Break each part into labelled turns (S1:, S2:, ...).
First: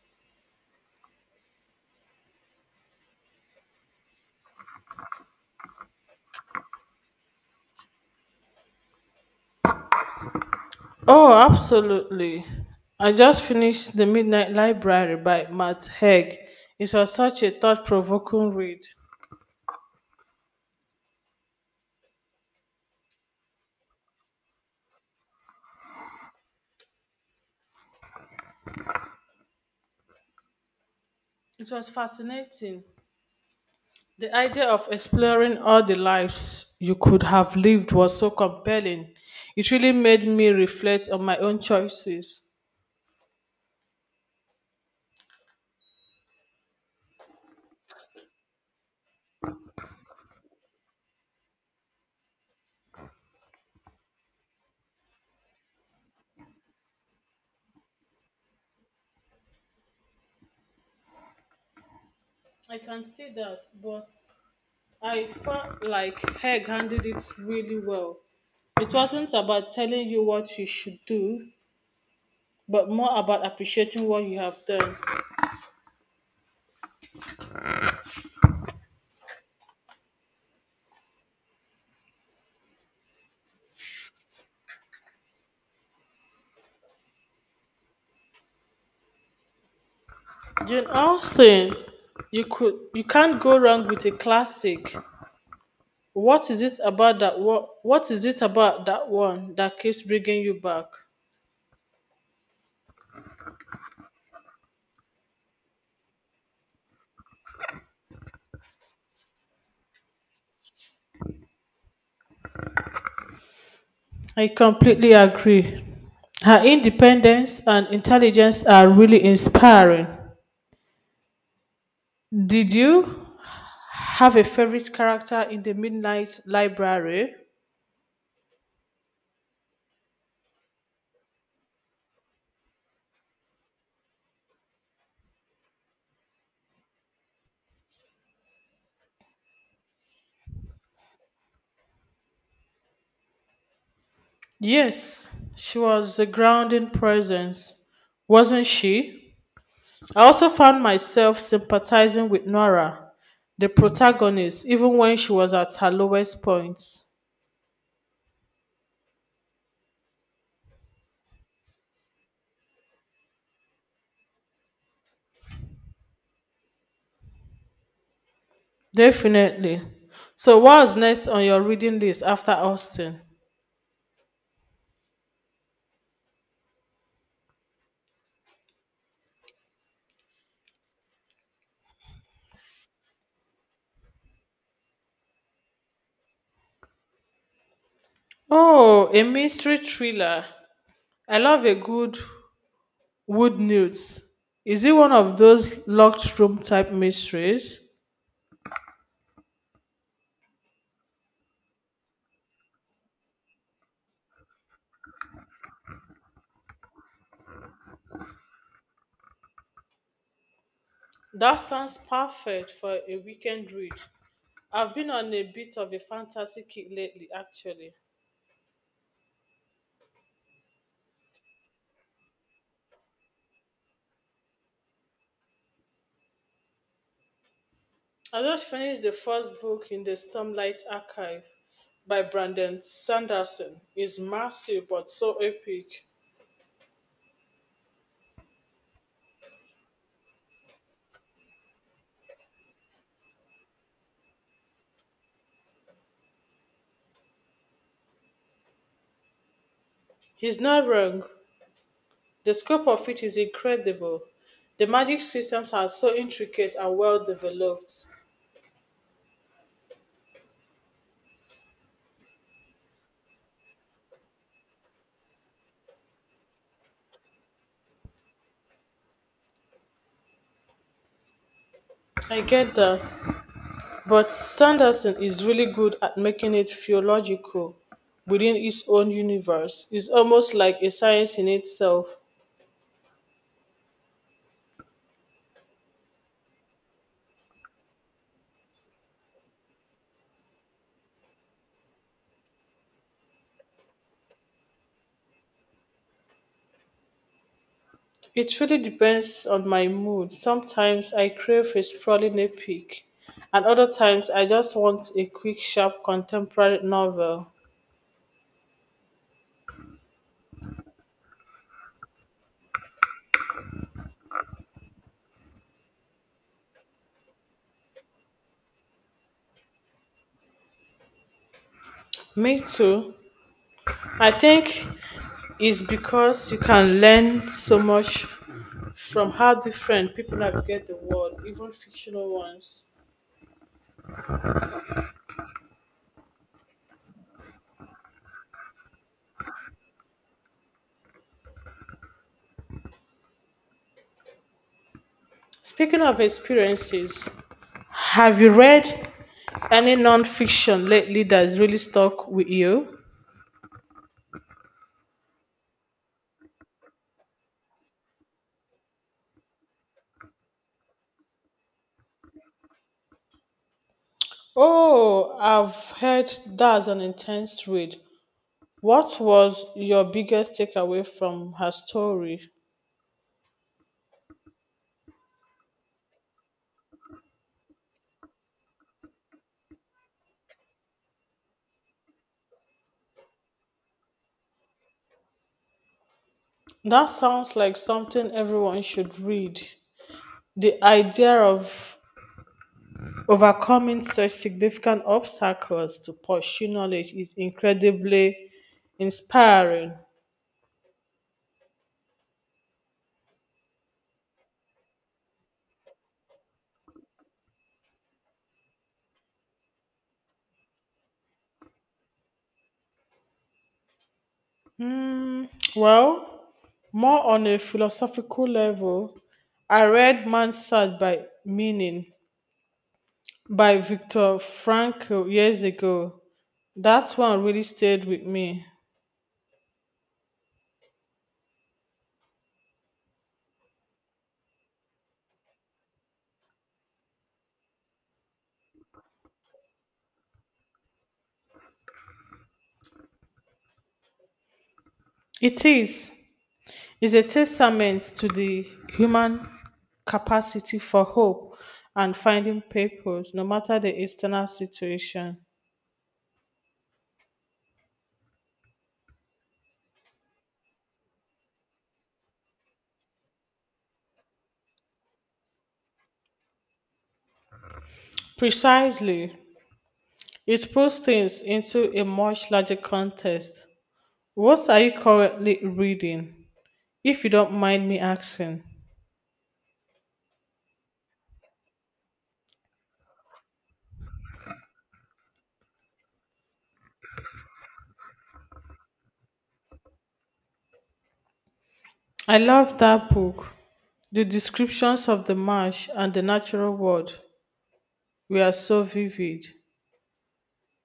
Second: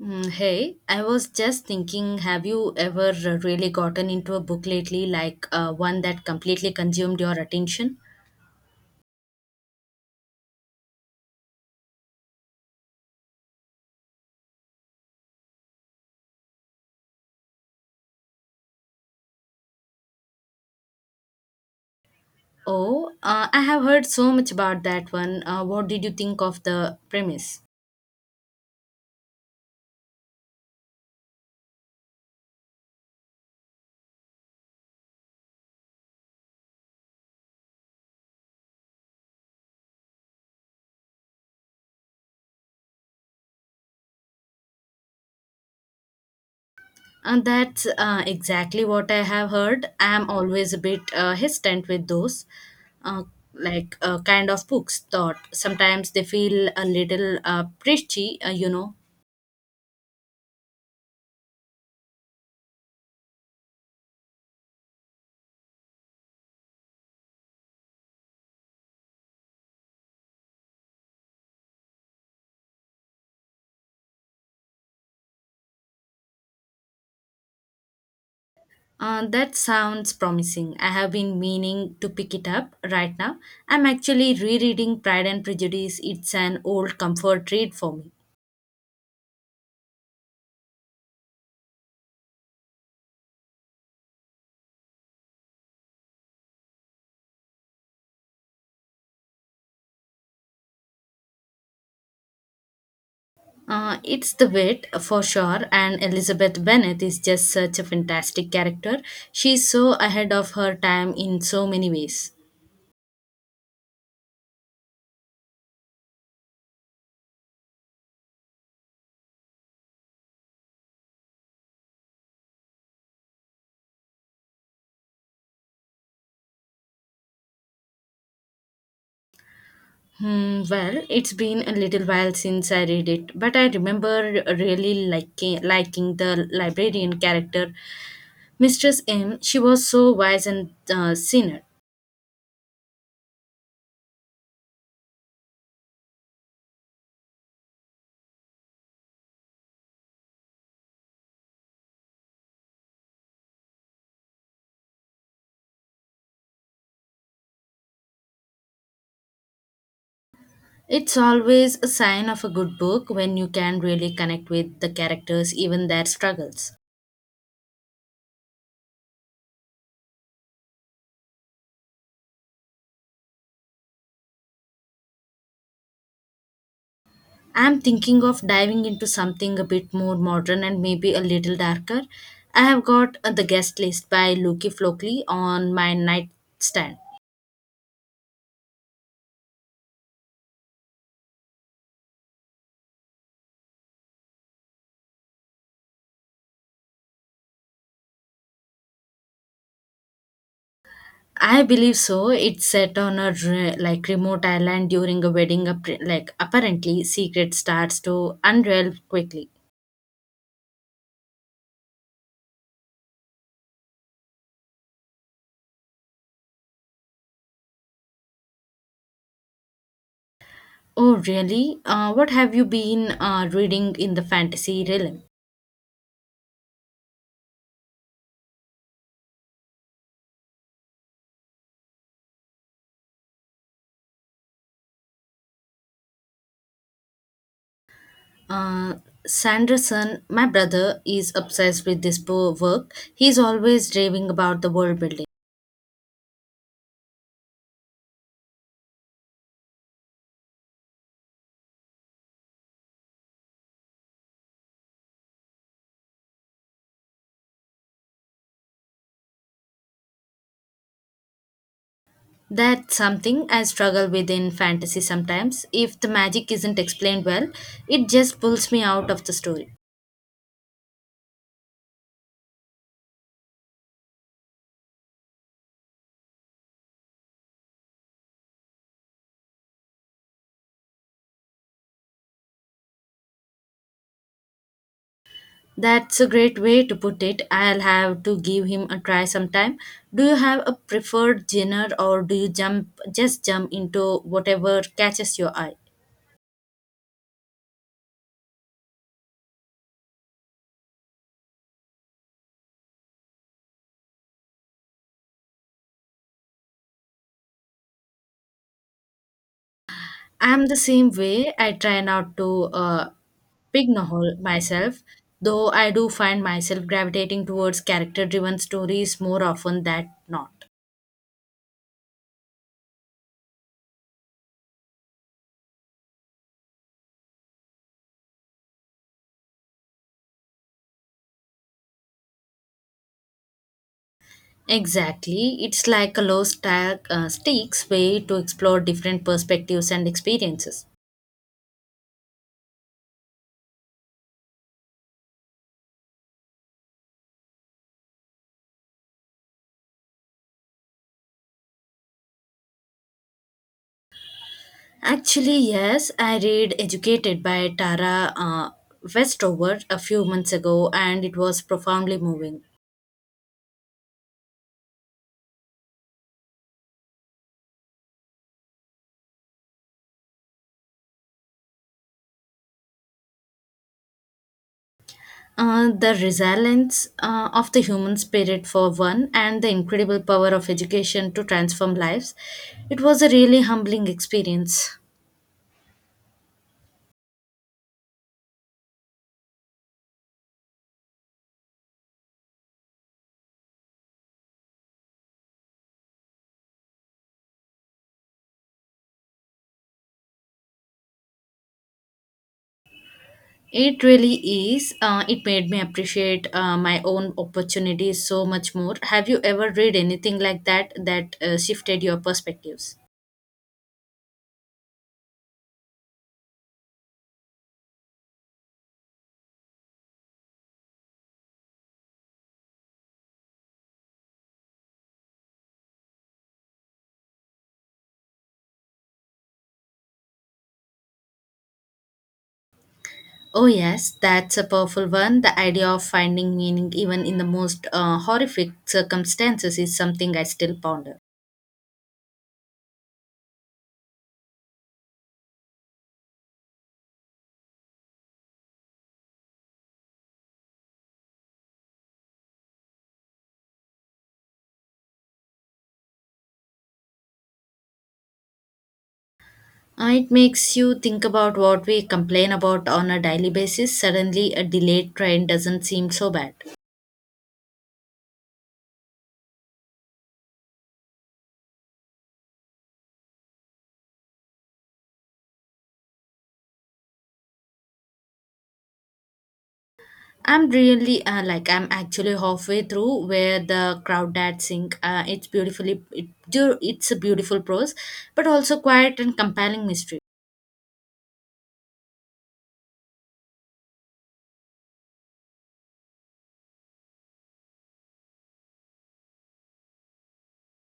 S1: Hey, I was just thinking, have you ever really gotten into a book lately, like one that completely consumed your attention?
S2: Oh, absolutely. I just finished The Midnight Library by Matt Haig. It was such a thought provoking read.
S1: Oh, I have heard so much about that one. What did you think of the premise?
S2: It was fascinating. The idea of exploring all the lives you could have lived was so compelling. It really made me reflect on my own choices.
S1: And that's exactly what I have heard. I'm always a bit hesitant with those uh, like kind of books. Thought sometimes they feel a little preachy,
S2: I can see that, but I felt like Haig handled it really well. It wasn't about telling you what you should do, but more about appreciating what you have done.
S1: That sounds promising. I have been meaning to pick it up right now. I'm actually rereading Pride and Prejudice. It's an old comfort read for me.
S2: Jane Austen, you can't go wrong with a classic. What is it about that one? What is it about that one that keeps bringing you back?
S1: It's the wit for sure, and Elizabeth Bennet is just such a fantastic character. She's so ahead of her time in so many ways.
S2: I completely agree. Her independence and intelligence are really inspiring. Did you have a favorite character in the Midnight Library?
S1: Well, it's been a little while since I read it, but I remember really liking the librarian character Mistress M. She was so wise and sinner.
S2: Yes, she was a grounding presence, wasn't she? I also found myself sympathizing with Nora, the protagonist, even when she was at her lowest point.
S1: It's always a sign of a good book when you can really connect with the characters, even their struggles.
S2: Definitely. So, what's next on your reading list after Austin?
S1: I'm thinking of diving into something a bit more modern and maybe a little darker. I have got The Guest List by Luki Flockley on my nightstand.
S2: Oh, a mystery thriller. I love a good wood newt. Is it one of those locked room type mysteries?
S1: I believe so. It's set on a like remote island during a wedding. Like apparently, secret starts to unravel quickly.
S2: That sounds perfect for a weekend read. I've been on a bit of a fantasy kick lately, actually.
S1: Oh, really? What have you been reading in the fantasy realm?
S2: I just finished the first book in the Stormlight Archive by Brandon Sanderson. It's massive but so epic.
S1: Uh, Sanderson, my brother, is obsessed with this work. He's always raving about the world building.
S2: He's not wrong. The scope of it is incredible. The magic systems are so intricate and well developed.
S1: That's something I struggle with in fantasy sometimes. If the magic isn't explained well, it just pulls me out of the story.
S2: I get that, but Sanderson is really good at making it feel logical within his own universe. It's almost like a science in itself.
S1: That's a great way to put it. I'll have to give him a try sometime. Do you have a preferred genre or do you jump just jump into whatever catches your eye?
S2: It really depends on my mood. Sometimes I crave a sprawling epic, and other times I just want a quick, sharp contemporary novel.
S1: I'm the same way. I try not to pigeonhole myself, though I do find myself gravitating towards character driven stories more often than not.
S2: Me too. I think it's because you can learn so much from how different people navigate the world, even fictional ones.
S1: Exactly. It's like a low stakes way to explore different perspectives and experiences.
S2: Speaking of experiences, have you read any non-fiction lately that's really stuck with you?
S1: Actually, yes, I read Educated by Tara Westover a few months ago and it was profoundly moving.
S2: Oh, I've heard that's an intense read. What was your biggest takeaway from her story?
S1: The resilience of the human spirit for one, and the incredible power of education to transform lives. It was a really humbling experience.
S2: That sounds like something everyone should read. The idea of overcoming such significant obstacles to pursue knowledge is incredibly inspiring.
S1: It really is. It made me appreciate my own opportunities so much more. Have you ever read anything like that that shifted your perspectives?
S2: Hmm, well, more on a philosophical level, I read Man's Search by Meaning by Viktor Frankl years ago. That one really stayed with me.
S1: Oh, yes, that's a powerful one. The idea of finding meaning even in the most horrific circumstances is something I still ponder.
S2: It is. Is a testament to the human capacity for hope and finding purpose, no matter the external situation.
S1: It makes you think about what we complain about on a daily basis. Suddenly, a delayed train doesn't seem so bad.
S2: Precisely, it puts things into a much larger context. What are you currently reading? If you don't mind me asking,
S1: I'm really I'm actually halfway through where the crowd that sing. It's it's a beautiful prose, but also quiet and compelling mystery.
S2: I love that book. The descriptions of the marsh and the natural world were so vivid.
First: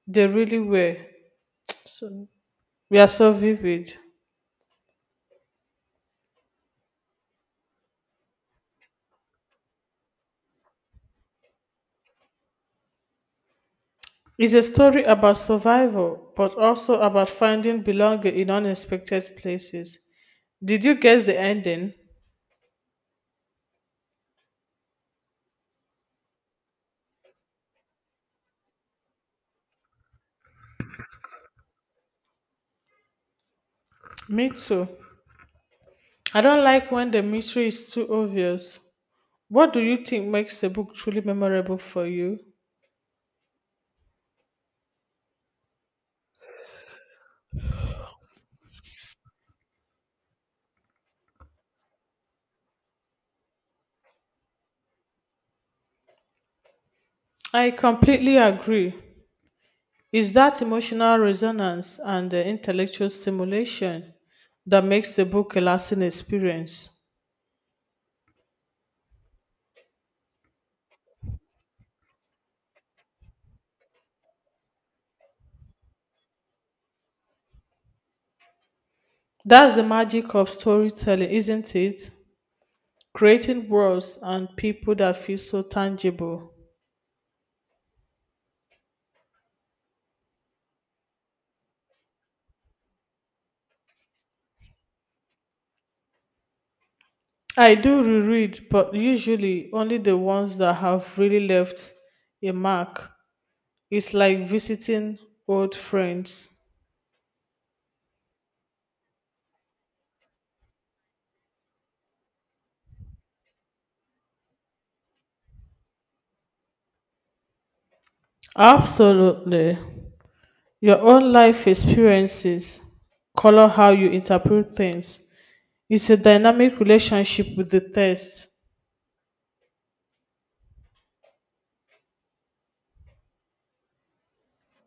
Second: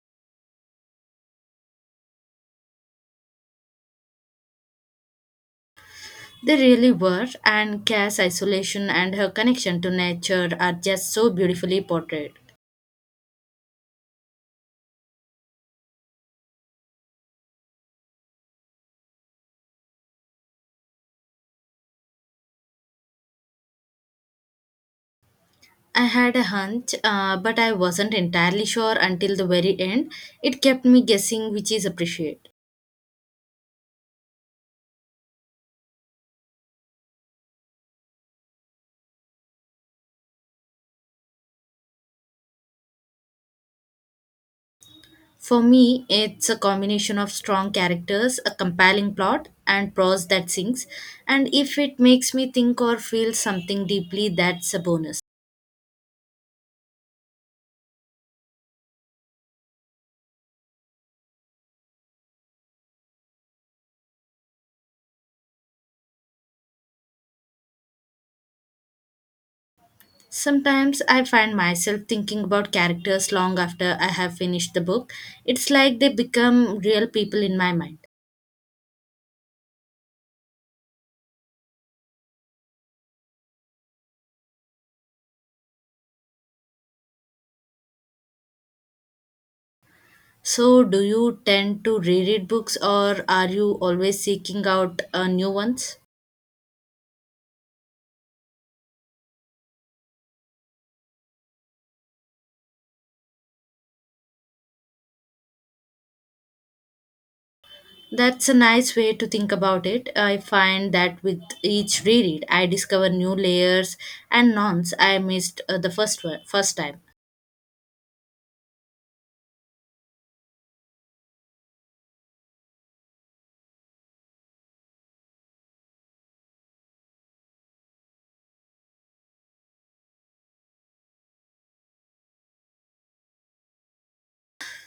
S2: They really were. So, we are so vivid.
S1: They really were, and Cass' isolation and her connection to nature are just so beautifully portrayed.
S2: It's a story about survival, but also about finding belonging in unexpected places. Did you guess the ending?
S1: I had a hunch, but I wasn't entirely sure until the very end. It kept me guessing, which is appreciated.
S2: Me too. I don't like when the mystery is too obvious. What do you think makes a book truly memorable for you?
S1: For me, it's a combination of strong characters, a compelling plot, and prose that sinks. And if it makes me think or feel something deeply, that's a bonus.
S2: I completely agree. It's that emotional resonance and the intellectual stimulation that makes the book a lasting experience.
S1: Sometimes I find myself thinking about characters long after I have finished the book. It's like they become real people in my mind.
S2: That's the magic of storytelling, isn't it? Creating worlds and people that feel so tangible.
S1: So, do you tend to reread books or are you always seeking out new ones?
S2: I do reread, but usually only the ones that have really left a mark. It's like visiting old friends.
S1: That's a nice way to think about it. I find that with each reread, I discover new layers and nonce I missed first time.
S2: Absolutely. Your own life experiences color how you interpret things. It's a dynamic relationship with the text.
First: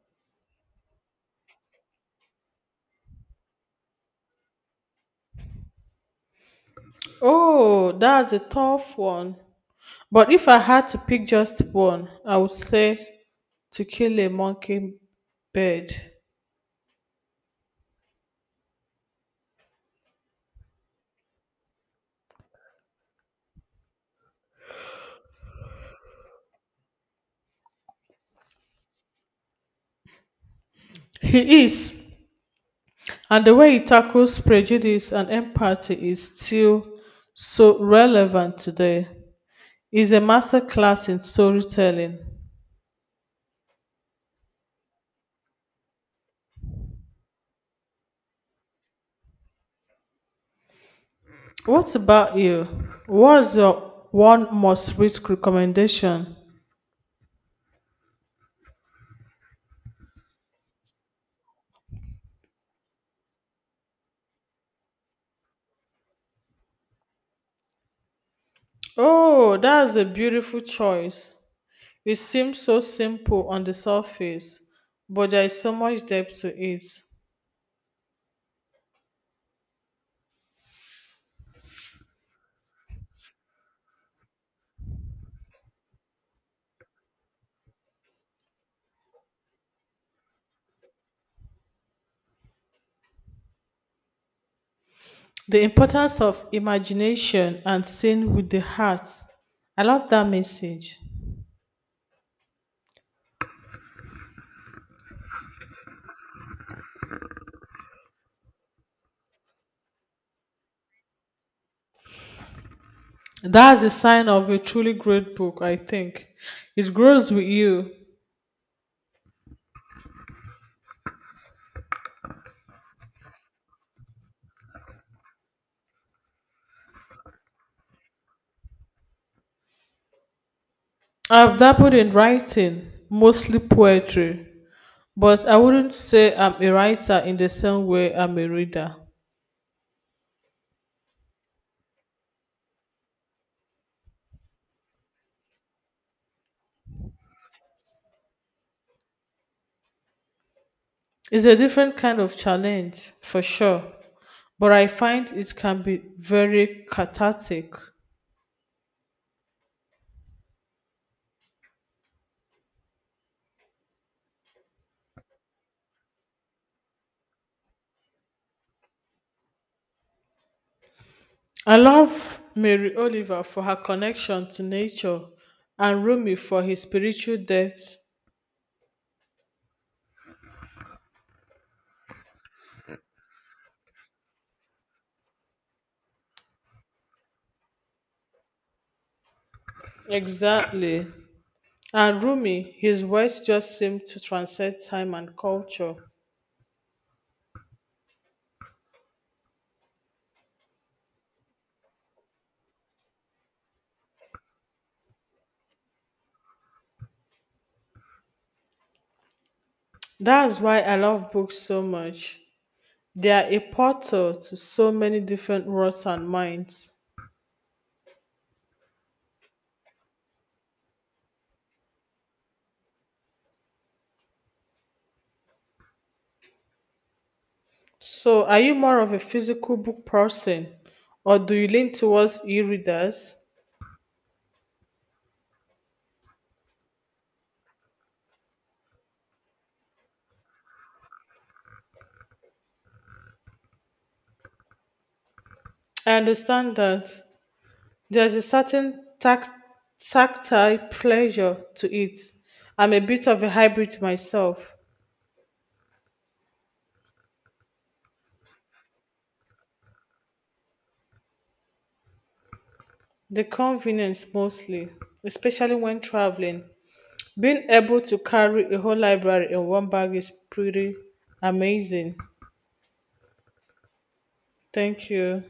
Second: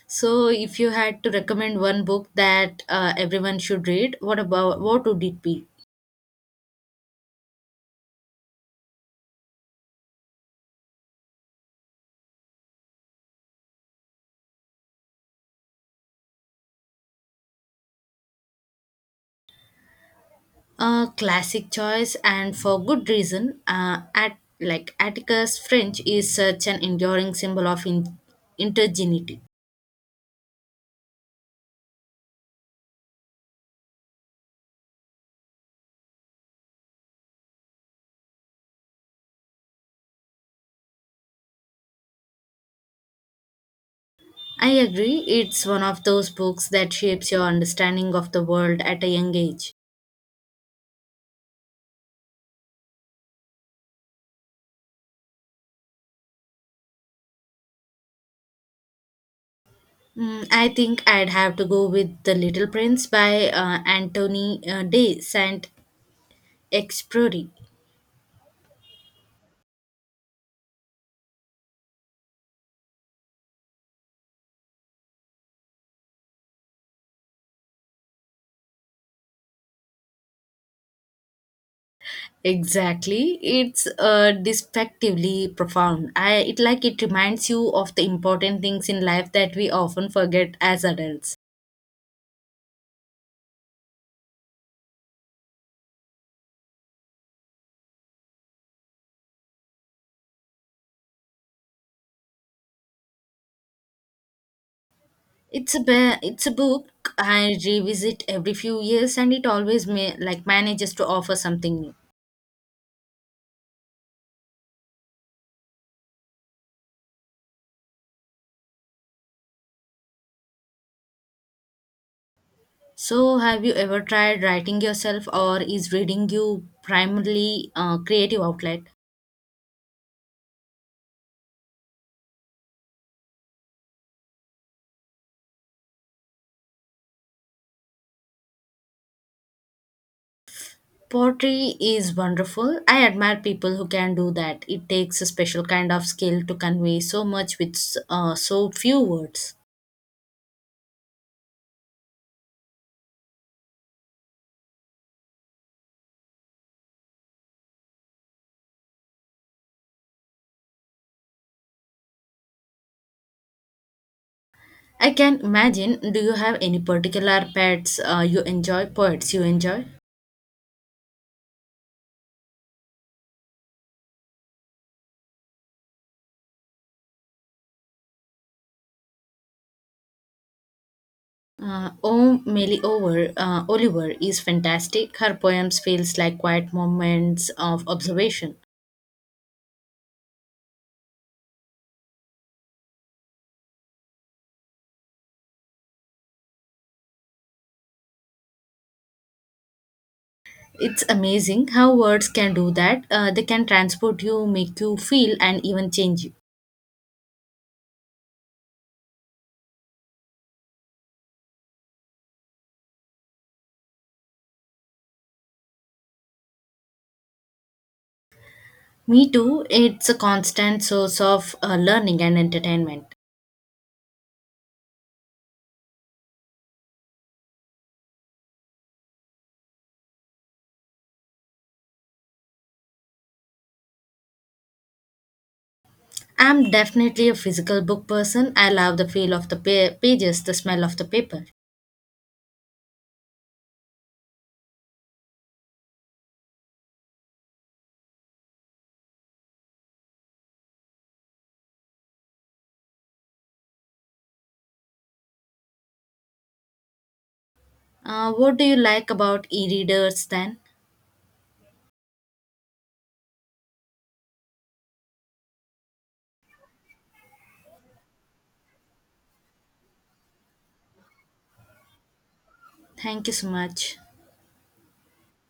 S1: So, if you had to recommend one book that everyone should read, what would it be?
S2: Oh, that's a tough one. But if I had to pick just one, I would say to kill a mockingbird.
S1: A classic choice, and for good reason. At like Atticus French is such an enduring symbol of intergenity.
S2: He is, and the way he tackles prejudice and empathy is still so relevant today. He's a masterclass in storytelling.
S1: I agree. It's one of those books that shapes your understanding of the world at a young age.
S2: What about you? What's your one must read recommendation?
S1: I think I'd have to go with The Little Prince by Anthony de Saint-Exupéry.
S2: Oh, that's a beautiful choice. It seems so simple on the surface, but there is so much depth to it.
S1: Exactly. It's despectively profound. I it like it reminds you of the important things in life that we often forget as adults.
S2: The importance of imagination and seeing with the heart. I love that message.
S1: It's a it's a book I revisit every few years and it always may, like manages to offer something new.
S2: That's the sign of a truly great book, I think. It grows with you.
S1: So have you ever tried writing yourself or is reading you primarily creative outlet?
S2: I've dabbled in writing, mostly poetry, but I wouldn't say I'm a writer in the same way I'm a reader.
S1: Pottery is wonderful. I admire people who can do that. It takes a special kind of skill to convey so much with so few words.
S2: It's a different kind of challenge, for sure, but I find it can be very cathartic.
S1: I can imagine. Do you have any particular pets you enjoy? Poets you enjoy?
S2: I love Mary Oliver for her connection to nature and Rumi for his spiritual depth.
S1: Oliver is fantastic. Her poems feels like quiet moments of observation.
S2: Exactly. And Rumi, his words just seem to transcend time and culture.
S1: It's amazing how words can do that. They can transport you, make you feel, and even change you.
S2: That's why I love books so much. They are a portal to so many different worlds and minds.
S1: Me too, it's a constant source of learning and entertainment.
S2: So, are you more of a physical book person or do you lean towards e readers?
S1: I'm definitely a physical book person. I love the feel of the pages, the smell of the paper.
S2: I understand that. There's a certain tactile pleasure to it. I'm a bit of a hybrid myself.
S1: What do you like about e readers then?
S2: The convenience mostly, especially when traveling. Being able to carry a whole library in one bag is pretty amazing.
S1: Thank you so much.
S2: Thank you.